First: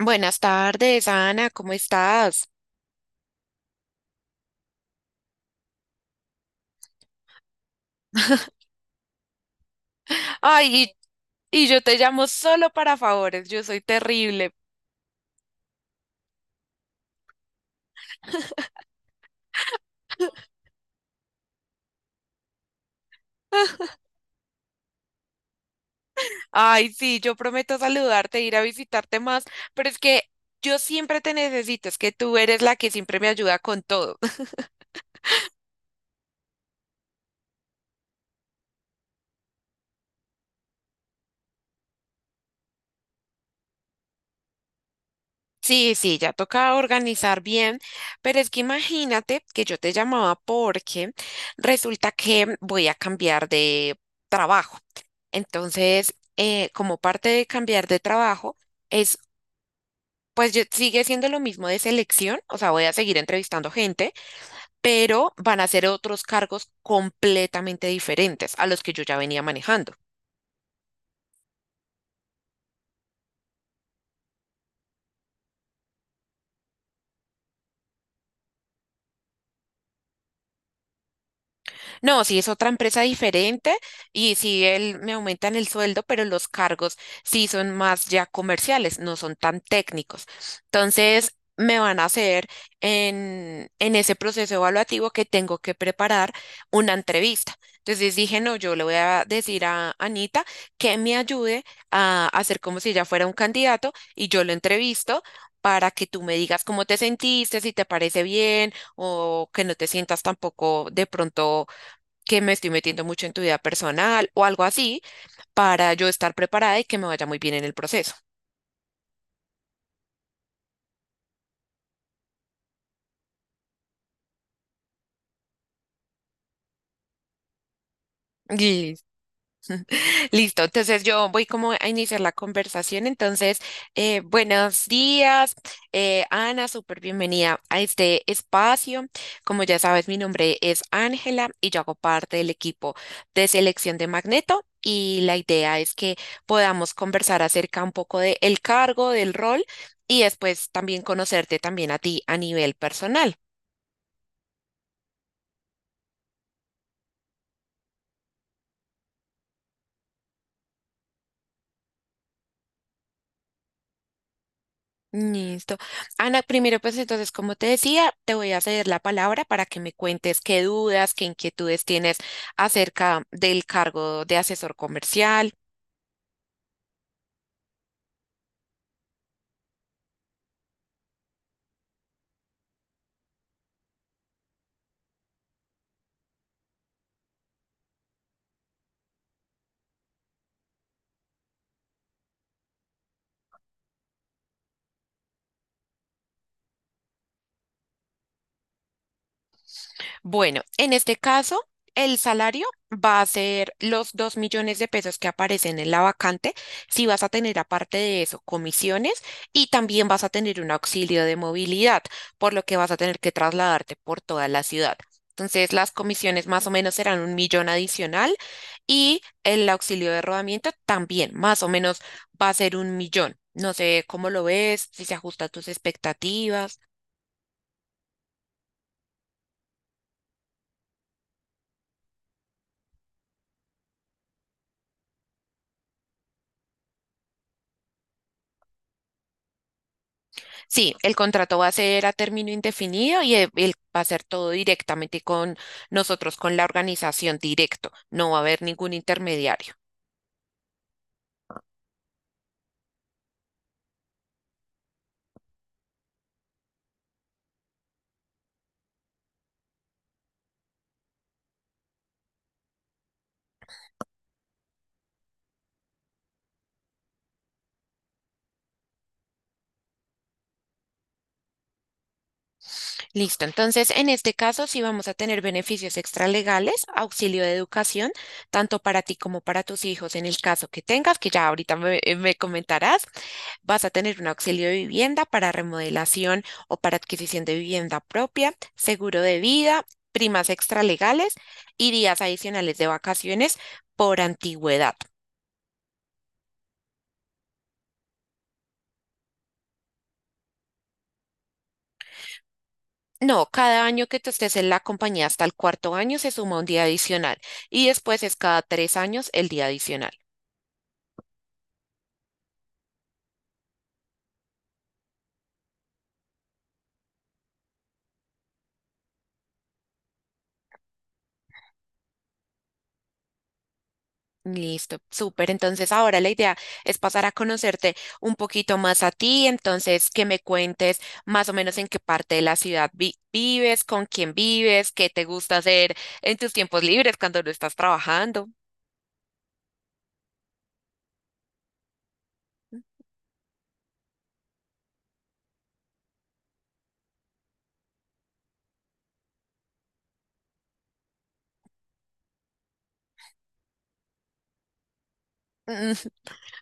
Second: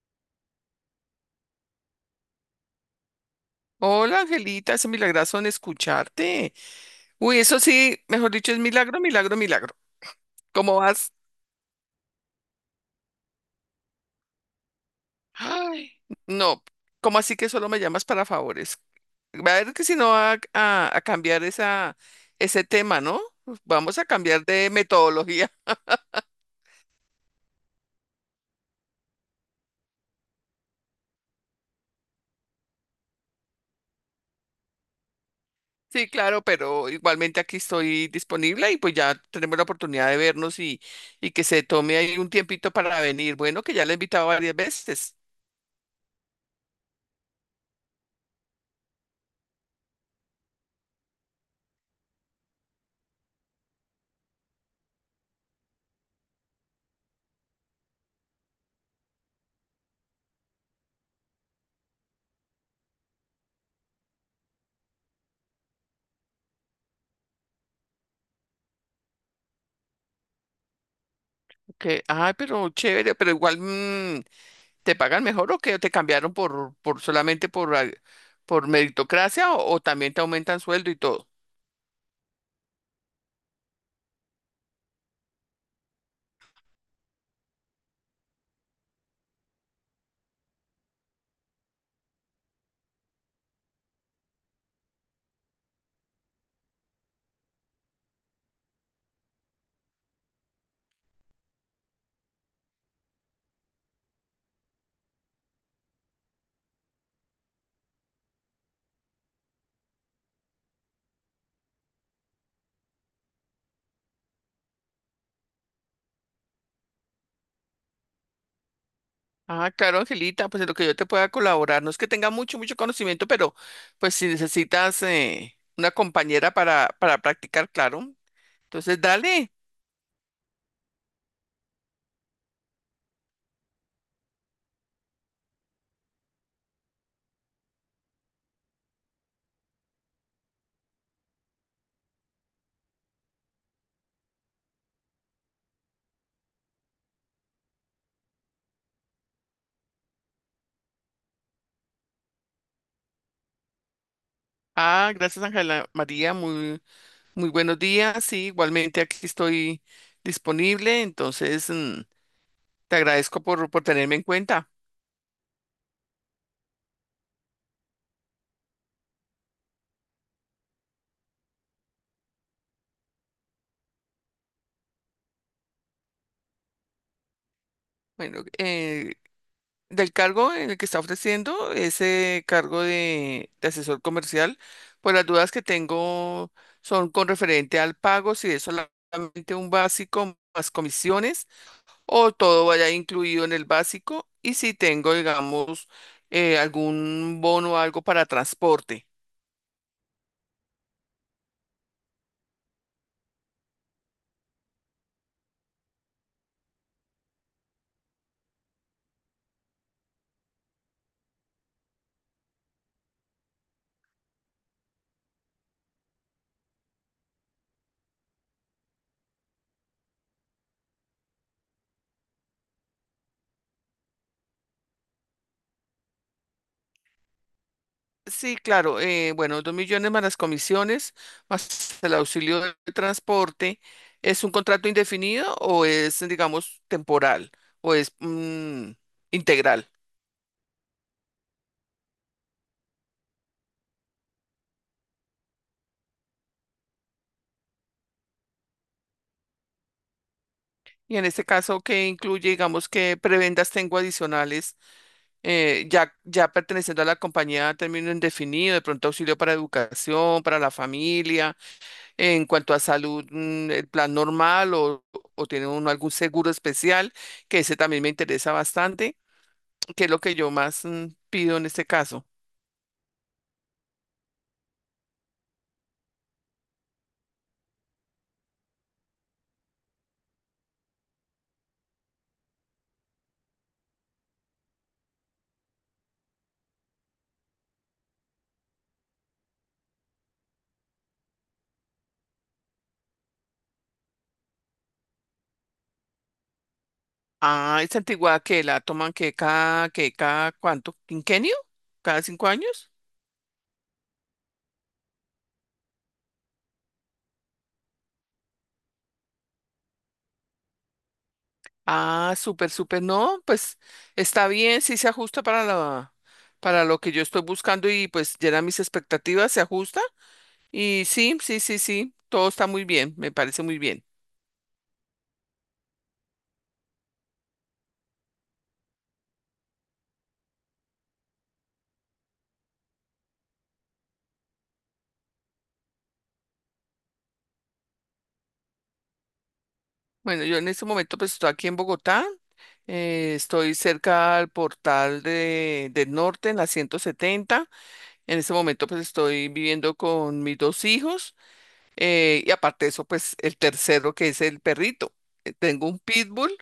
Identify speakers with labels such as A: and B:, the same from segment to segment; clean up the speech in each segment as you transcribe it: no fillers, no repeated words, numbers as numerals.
A: Buenas tardes, Ana, ¿cómo estás?
B: Hola, Angelita, es un milagrazo en escucharte. Uy, eso sí, mejor dicho, es milagro, milagro, milagro. ¿Cómo
A: Ay,
B: vas?
A: y yo te llamo solo para favores, yo soy terrible.
B: Ay, no, ¿cómo así que solo me llamas para favores? Va a ver que si no va a cambiar ese tema, ¿no? Vamos a cambiar de metodología.
A: Ay, sí, yo prometo saludarte, ir a visitarte más, pero es que yo siempre te necesito, es que tú eres la que siempre me ayuda con todo.
B: Sí, claro, pero igualmente aquí estoy disponible y pues ya tenemos la oportunidad de vernos y que se tome ahí un tiempito para venir. Bueno, que ya la he invitado varias veces.
A: Sí, sí, ya toca organizar bien, pero es que imagínate que yo te llamaba porque resulta que voy a cambiar de trabajo. Entonces, como parte de cambiar de trabajo, es, pues sigue siendo lo mismo de selección, o sea, voy a seguir entrevistando gente, pero van a ser otros cargos completamente diferentes a los que yo ya venía manejando.
B: Que, ay, pero chévere, pero igual, ¿te pagan mejor o que te cambiaron por solamente por meritocracia o también te aumentan sueldo y todo?
A: No, si es otra empresa diferente y si él me aumentan el sueldo, pero los cargos sí son más ya comerciales, no son tan técnicos. Entonces, me van a hacer en ese proceso evaluativo que tengo que preparar una entrevista. Entonces dije, no, yo le voy a decir a Anita que me ayude a hacer como si ella fuera un candidato y yo lo entrevisto para que tú me digas cómo te sentiste, si te parece bien o que no te sientas tampoco de pronto que me estoy metiendo mucho en tu vida personal o algo así para yo estar preparada y que me vaya muy bien en el proceso.
B: Ah, claro, Angelita, pues en lo que yo te pueda colaborar, no es que tenga mucho, mucho conocimiento, pero pues si necesitas una compañera para practicar, claro. Entonces,
A: Lis-
B: dale.
A: Listo, entonces yo voy como a iniciar la conversación. Entonces, buenos días, Ana, súper bienvenida a este espacio. Como ya sabes, mi nombre es Ángela y yo hago parte del equipo de selección de Magneto y la idea es que podamos conversar acerca un poco del cargo, del rol y después también conocerte también a ti a nivel personal.
B: Ah, gracias, Ángela María, muy, muy buenos días. Sí, igualmente aquí estoy disponible, entonces te agradezco por tenerme en cuenta.
A: Listo. Ana, primero pues entonces, como te decía, te voy a ceder la palabra para que me cuentes qué dudas, qué inquietudes tienes acerca del cargo de asesor comercial.
B: Bueno, del cargo en el que está ofreciendo ese cargo de asesor comercial, pues las dudas que tengo son con referente al pago, si es solamente un básico más comisiones o todo vaya incluido en el básico y si tengo, digamos, algún bono o algo para transporte.
A: Bueno, en este caso, el salario va a ser los 2 millones de pesos que aparecen en la vacante. Si vas a tener aparte de eso comisiones y también vas a tener un auxilio de movilidad, por lo que vas a tener que trasladarte por toda la ciudad. Entonces, las comisiones más o menos serán 1 millón adicional. Y el auxilio de rodamiento también, más o menos, va a ser 1 millón. No sé cómo lo ves, si se ajusta a tus expectativas.
B: Sí, claro. Bueno, 2 millones más las comisiones, más el auxilio de transporte. ¿Es un contrato indefinido o es, digamos, temporal o es, integral?
A: Sí, el contrato va a ser a término indefinido y va a ser todo directamente con nosotros, con la organización directo. No va a haber ningún intermediario.
B: Y en este caso, ¿qué incluye, digamos, qué prebendas tengo adicionales, ya perteneciendo a la compañía a término indefinido, de pronto auxilio para educación, para la familia, en cuanto a salud, el plan normal o tiene uno algún seguro especial, que ese también me interesa bastante, que es lo que yo más pido en este caso.
A: Listo, entonces en este caso sí vamos a tener beneficios extralegales, auxilio de educación, tanto para ti como para tus hijos en el caso que tengas, que ya ahorita me comentarás. Vas a tener un auxilio de vivienda para remodelación o para adquisición de vivienda propia, seguro de vida, primas extralegales y días adicionales de vacaciones por antigüedad.
B: Ah, esa antigüedad que la toman, que cada, cuánto, ¿quinquenio, cada 5 años?
A: No, cada año que tú estés en la compañía hasta el cuarto año se suma un día adicional y después es cada 3 años el día adicional.
B: Ah, súper, súper, no, pues está bien, sí se ajusta para lo que yo estoy buscando y pues llena mis expectativas, se ajusta. Y sí, sí, sí, sí, todo está muy bien, me parece muy bien.
A: Listo, súper. Entonces ahora la idea es pasar a conocerte un poquito más a ti, entonces que me cuentes más o menos en qué parte de la ciudad vives, con quién vives, qué te gusta hacer en tus tiempos libres cuando no estás trabajando.
B: Bueno, yo en este momento pues estoy aquí en Bogotá. Estoy cerca al portal del norte, en la 170. En este momento pues estoy viviendo con mis dos hijos y, aparte de eso, pues el tercero, que es el perrito. Tengo un
A: Mm.
B: pitbull,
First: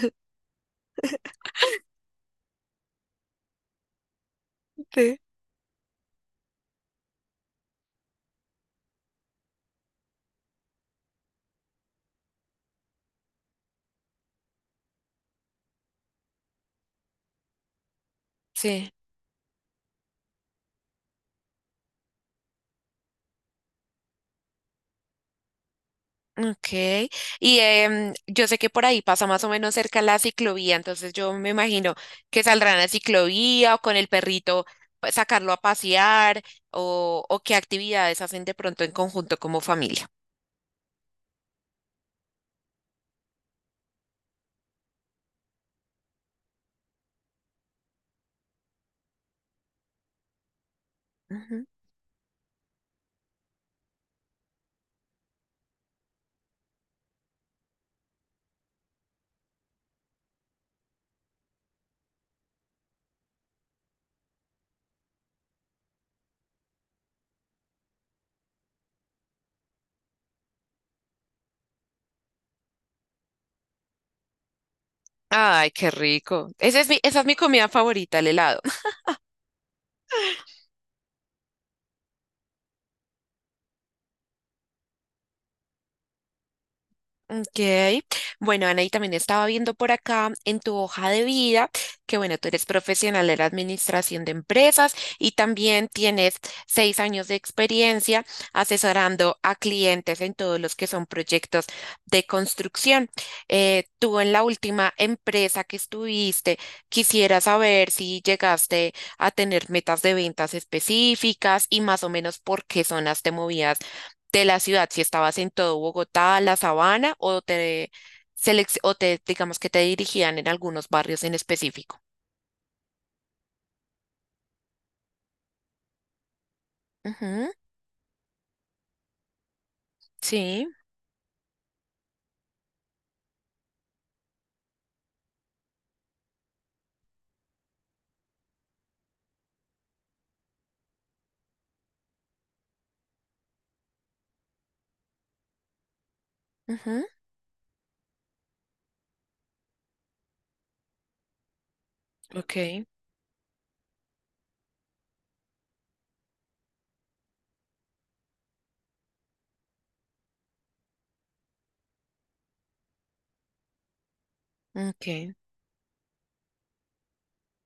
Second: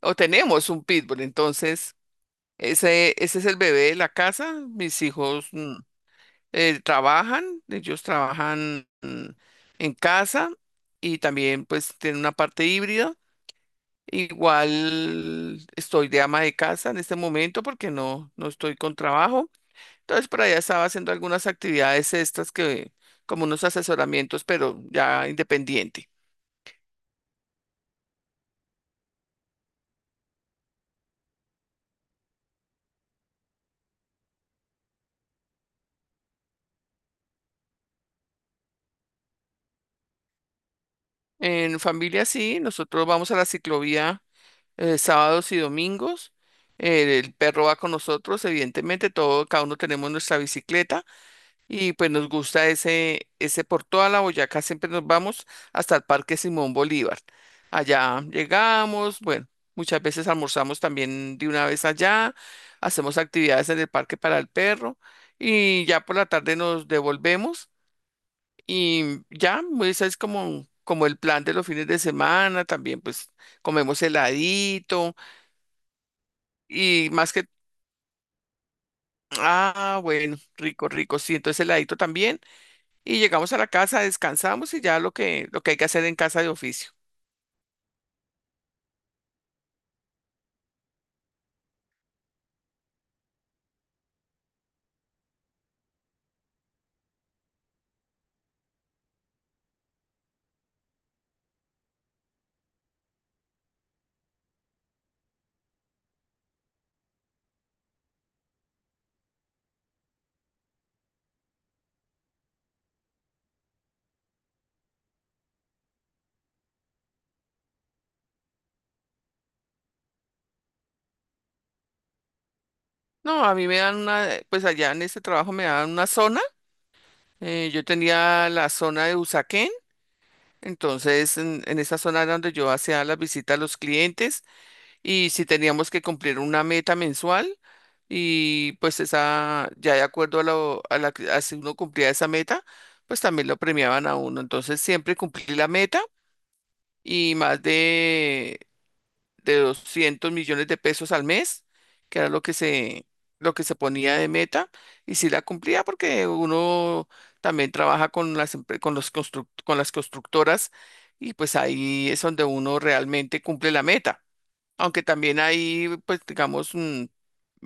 B: o tenemos un pitbull. Entonces ese es el bebé de la casa. Mis
A: Sí.
B: hijos, ellos trabajan, en casa, y también pues tienen una parte híbrida. Igual estoy de ama de casa en este momento porque no estoy
A: Sí,
B: con trabajo. Entonces por allá estaba haciendo algunas actividades, estas que como unos asesoramientos, pero ya independiente.
A: ok. Y yo sé que por ahí pasa más o menos cerca la ciclovía, entonces yo me imagino que saldrán a ciclovía o con el perrito pues, sacarlo a pasear o qué actividades hacen de pronto en conjunto como familia.
B: En familia sí, nosotros vamos a la ciclovía sábados y domingos. El perro va con nosotros, evidentemente. Todo, cada uno tenemos nuestra bicicleta.
A: Ujú.
B: Y pues nos gusta ese por toda la Boyacá, siempre nos vamos hasta el Parque Simón Bolívar. Allá llegamos. Bueno, muchas veces almorzamos también de una vez allá, hacemos actividades en el parque para el perro, y ya por la tarde nos devolvemos. Y ya, pues, ese es como, el plan de los fines de semana. También pues comemos heladito.
A: Ay, qué rico. Ese es mi,
B: Y
A: esa es
B: más
A: mi
B: que,
A: comida favorita, el helado.
B: ah, bueno, rico, rico, sí, entonces heladito también. Y llegamos a la casa, descansamos y ya lo que, hay que hacer en casa de oficio.
A: Ok. Bueno, Ana, y también estaba viendo por acá en tu hoja de vida que, bueno, tú eres profesional de la administración de empresas y también tienes 6 años de experiencia asesorando a clientes en todos los que son proyectos de construcción. Tú en la última empresa que estuviste, quisiera saber si llegaste a tener metas de ventas específicas y más o menos por qué zonas te movías de la ciudad, si estabas en todo Bogotá, la Sabana, o te, o te digamos que te dirigían en algunos barrios en específico.
B: No, a mí me dan una, pues allá en este trabajo me dan una zona.
A: Ujú,
B: Yo tenía la zona de Usaquén,
A: sí,
B: entonces en esa zona era donde yo hacía las visitas a los clientes, y si teníamos que cumplir una meta mensual, y pues esa, ya de acuerdo a lo, a la, que- a si uno cumplía esa meta, pues también lo premiaban a uno. Entonces siempre cumplí la meta,
A: ujú,
B: y más de 200 millones de pesos al mes, que era lo que
A: ok,
B: se, ponía de meta. Y si la cumplía porque uno también trabaja con las, empre- con los construct- con las constructoras, y pues ahí es donde uno realmente cumple la meta. Aunque
A: ok,
B: también hay, pues, digamos, mm,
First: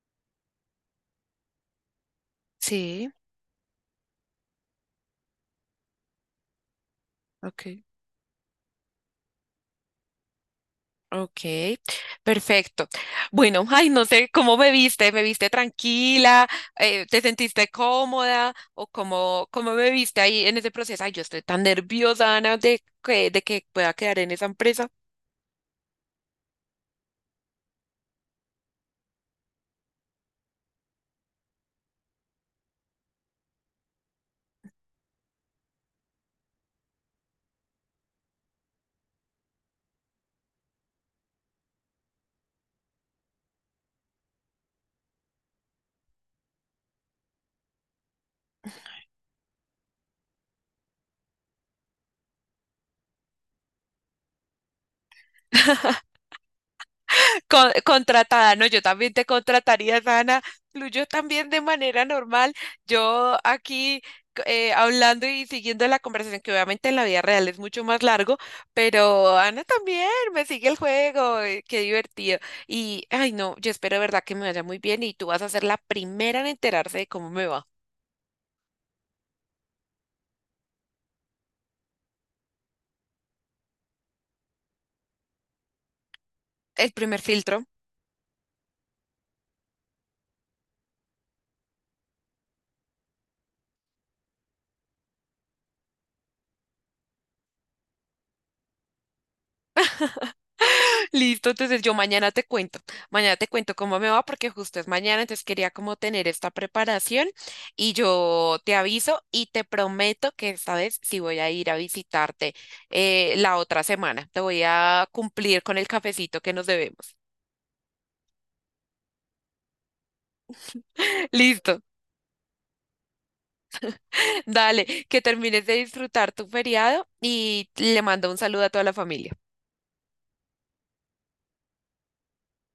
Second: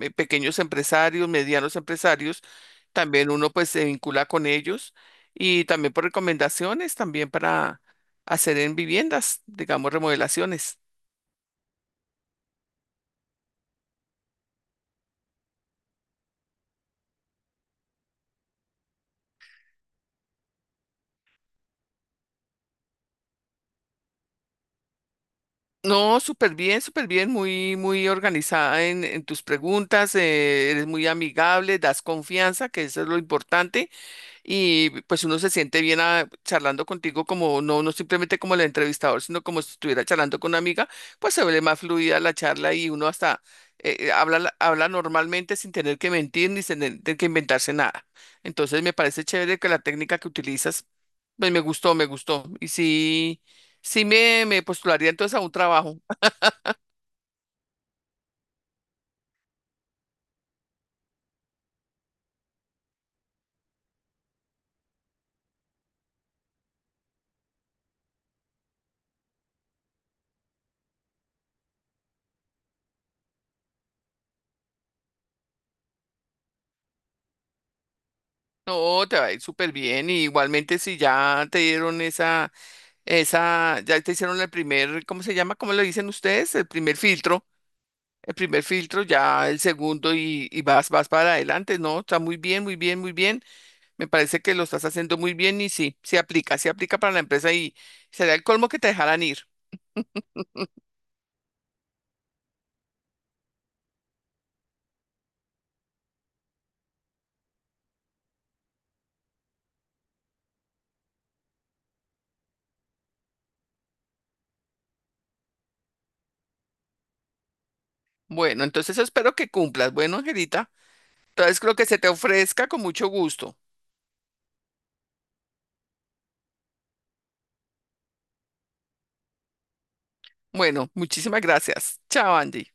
B: eh, pequeños empresarios, medianos empresarios.
A: sí,
B: También uno pues se vincula con ellos, y también por recomendaciones, también
A: ok,
B: para hacer en viviendas, digamos, remodelaciones.
A: ok, perfecto. Bueno, ay, no sé cómo me viste tranquila. Te sentiste cómoda o cómo, cómo me viste ahí en ese proceso. Ay, yo estoy tan nerviosa, Ana, de que, pueda quedar en esa empresa.
B: No, súper bien, muy, muy organizada en tus preguntas. Eres muy amigable, das confianza, que eso es lo importante, y pues uno se siente bien charlando contigo como no, simplemente como el entrevistador, sino como si estuviera charlando con una amiga. Pues se ve más fluida la charla, y uno hasta habla normalmente sin tener que mentir ni sin tener que inventarse nada. Entonces me parece chévere que la técnica que utilizas, pues me gustó, me gustó. Y sí, sí me postularía entonces a un trabajo.
A: Contratada, no, yo también te contrataría, Dana. Fluyó también de manera normal. Yo aquí hablando y siguiendo la conversación, que obviamente en la vida real es mucho más largo, pero Ana también me sigue el juego. Qué divertido. Y, ay, no, yo espero de verdad que me vaya muy bien y tú vas a ser la primera en enterarse de cómo me va.
B: No, te va a ir súper bien. Y igualmente, si ya te dieron ya te hicieron el primer, ¿cómo se llama? ¿Cómo le dicen ustedes? El
A: El
B: primer
A: primer
B: filtro.
A: filtro.
B: El primer filtro, ya el segundo, y vas, para adelante, ¿no? Está muy bien, muy bien, muy bien. Me parece que lo estás haciendo muy bien, y sí, se aplica, para la empresa, y sería el colmo que te dejaran ir.
A: Listo, entonces yo mañana te cuento cómo me va porque justo es mañana, entonces quería como tener esta preparación y yo te aviso y te prometo que esta vez sí voy a ir a visitarte la otra semana, te voy a cumplir con el cafecito que nos debemos.
B: Bueno, entonces espero que cumplas. Bueno, Angelita, entonces lo
A: Listo,
B: que se te ofrezca con mucho gusto.
A: dale, que termines de disfrutar tu feriado y le mando un saludo a toda la familia.
B: Bueno, muchísimas gracias. Chao, Andy.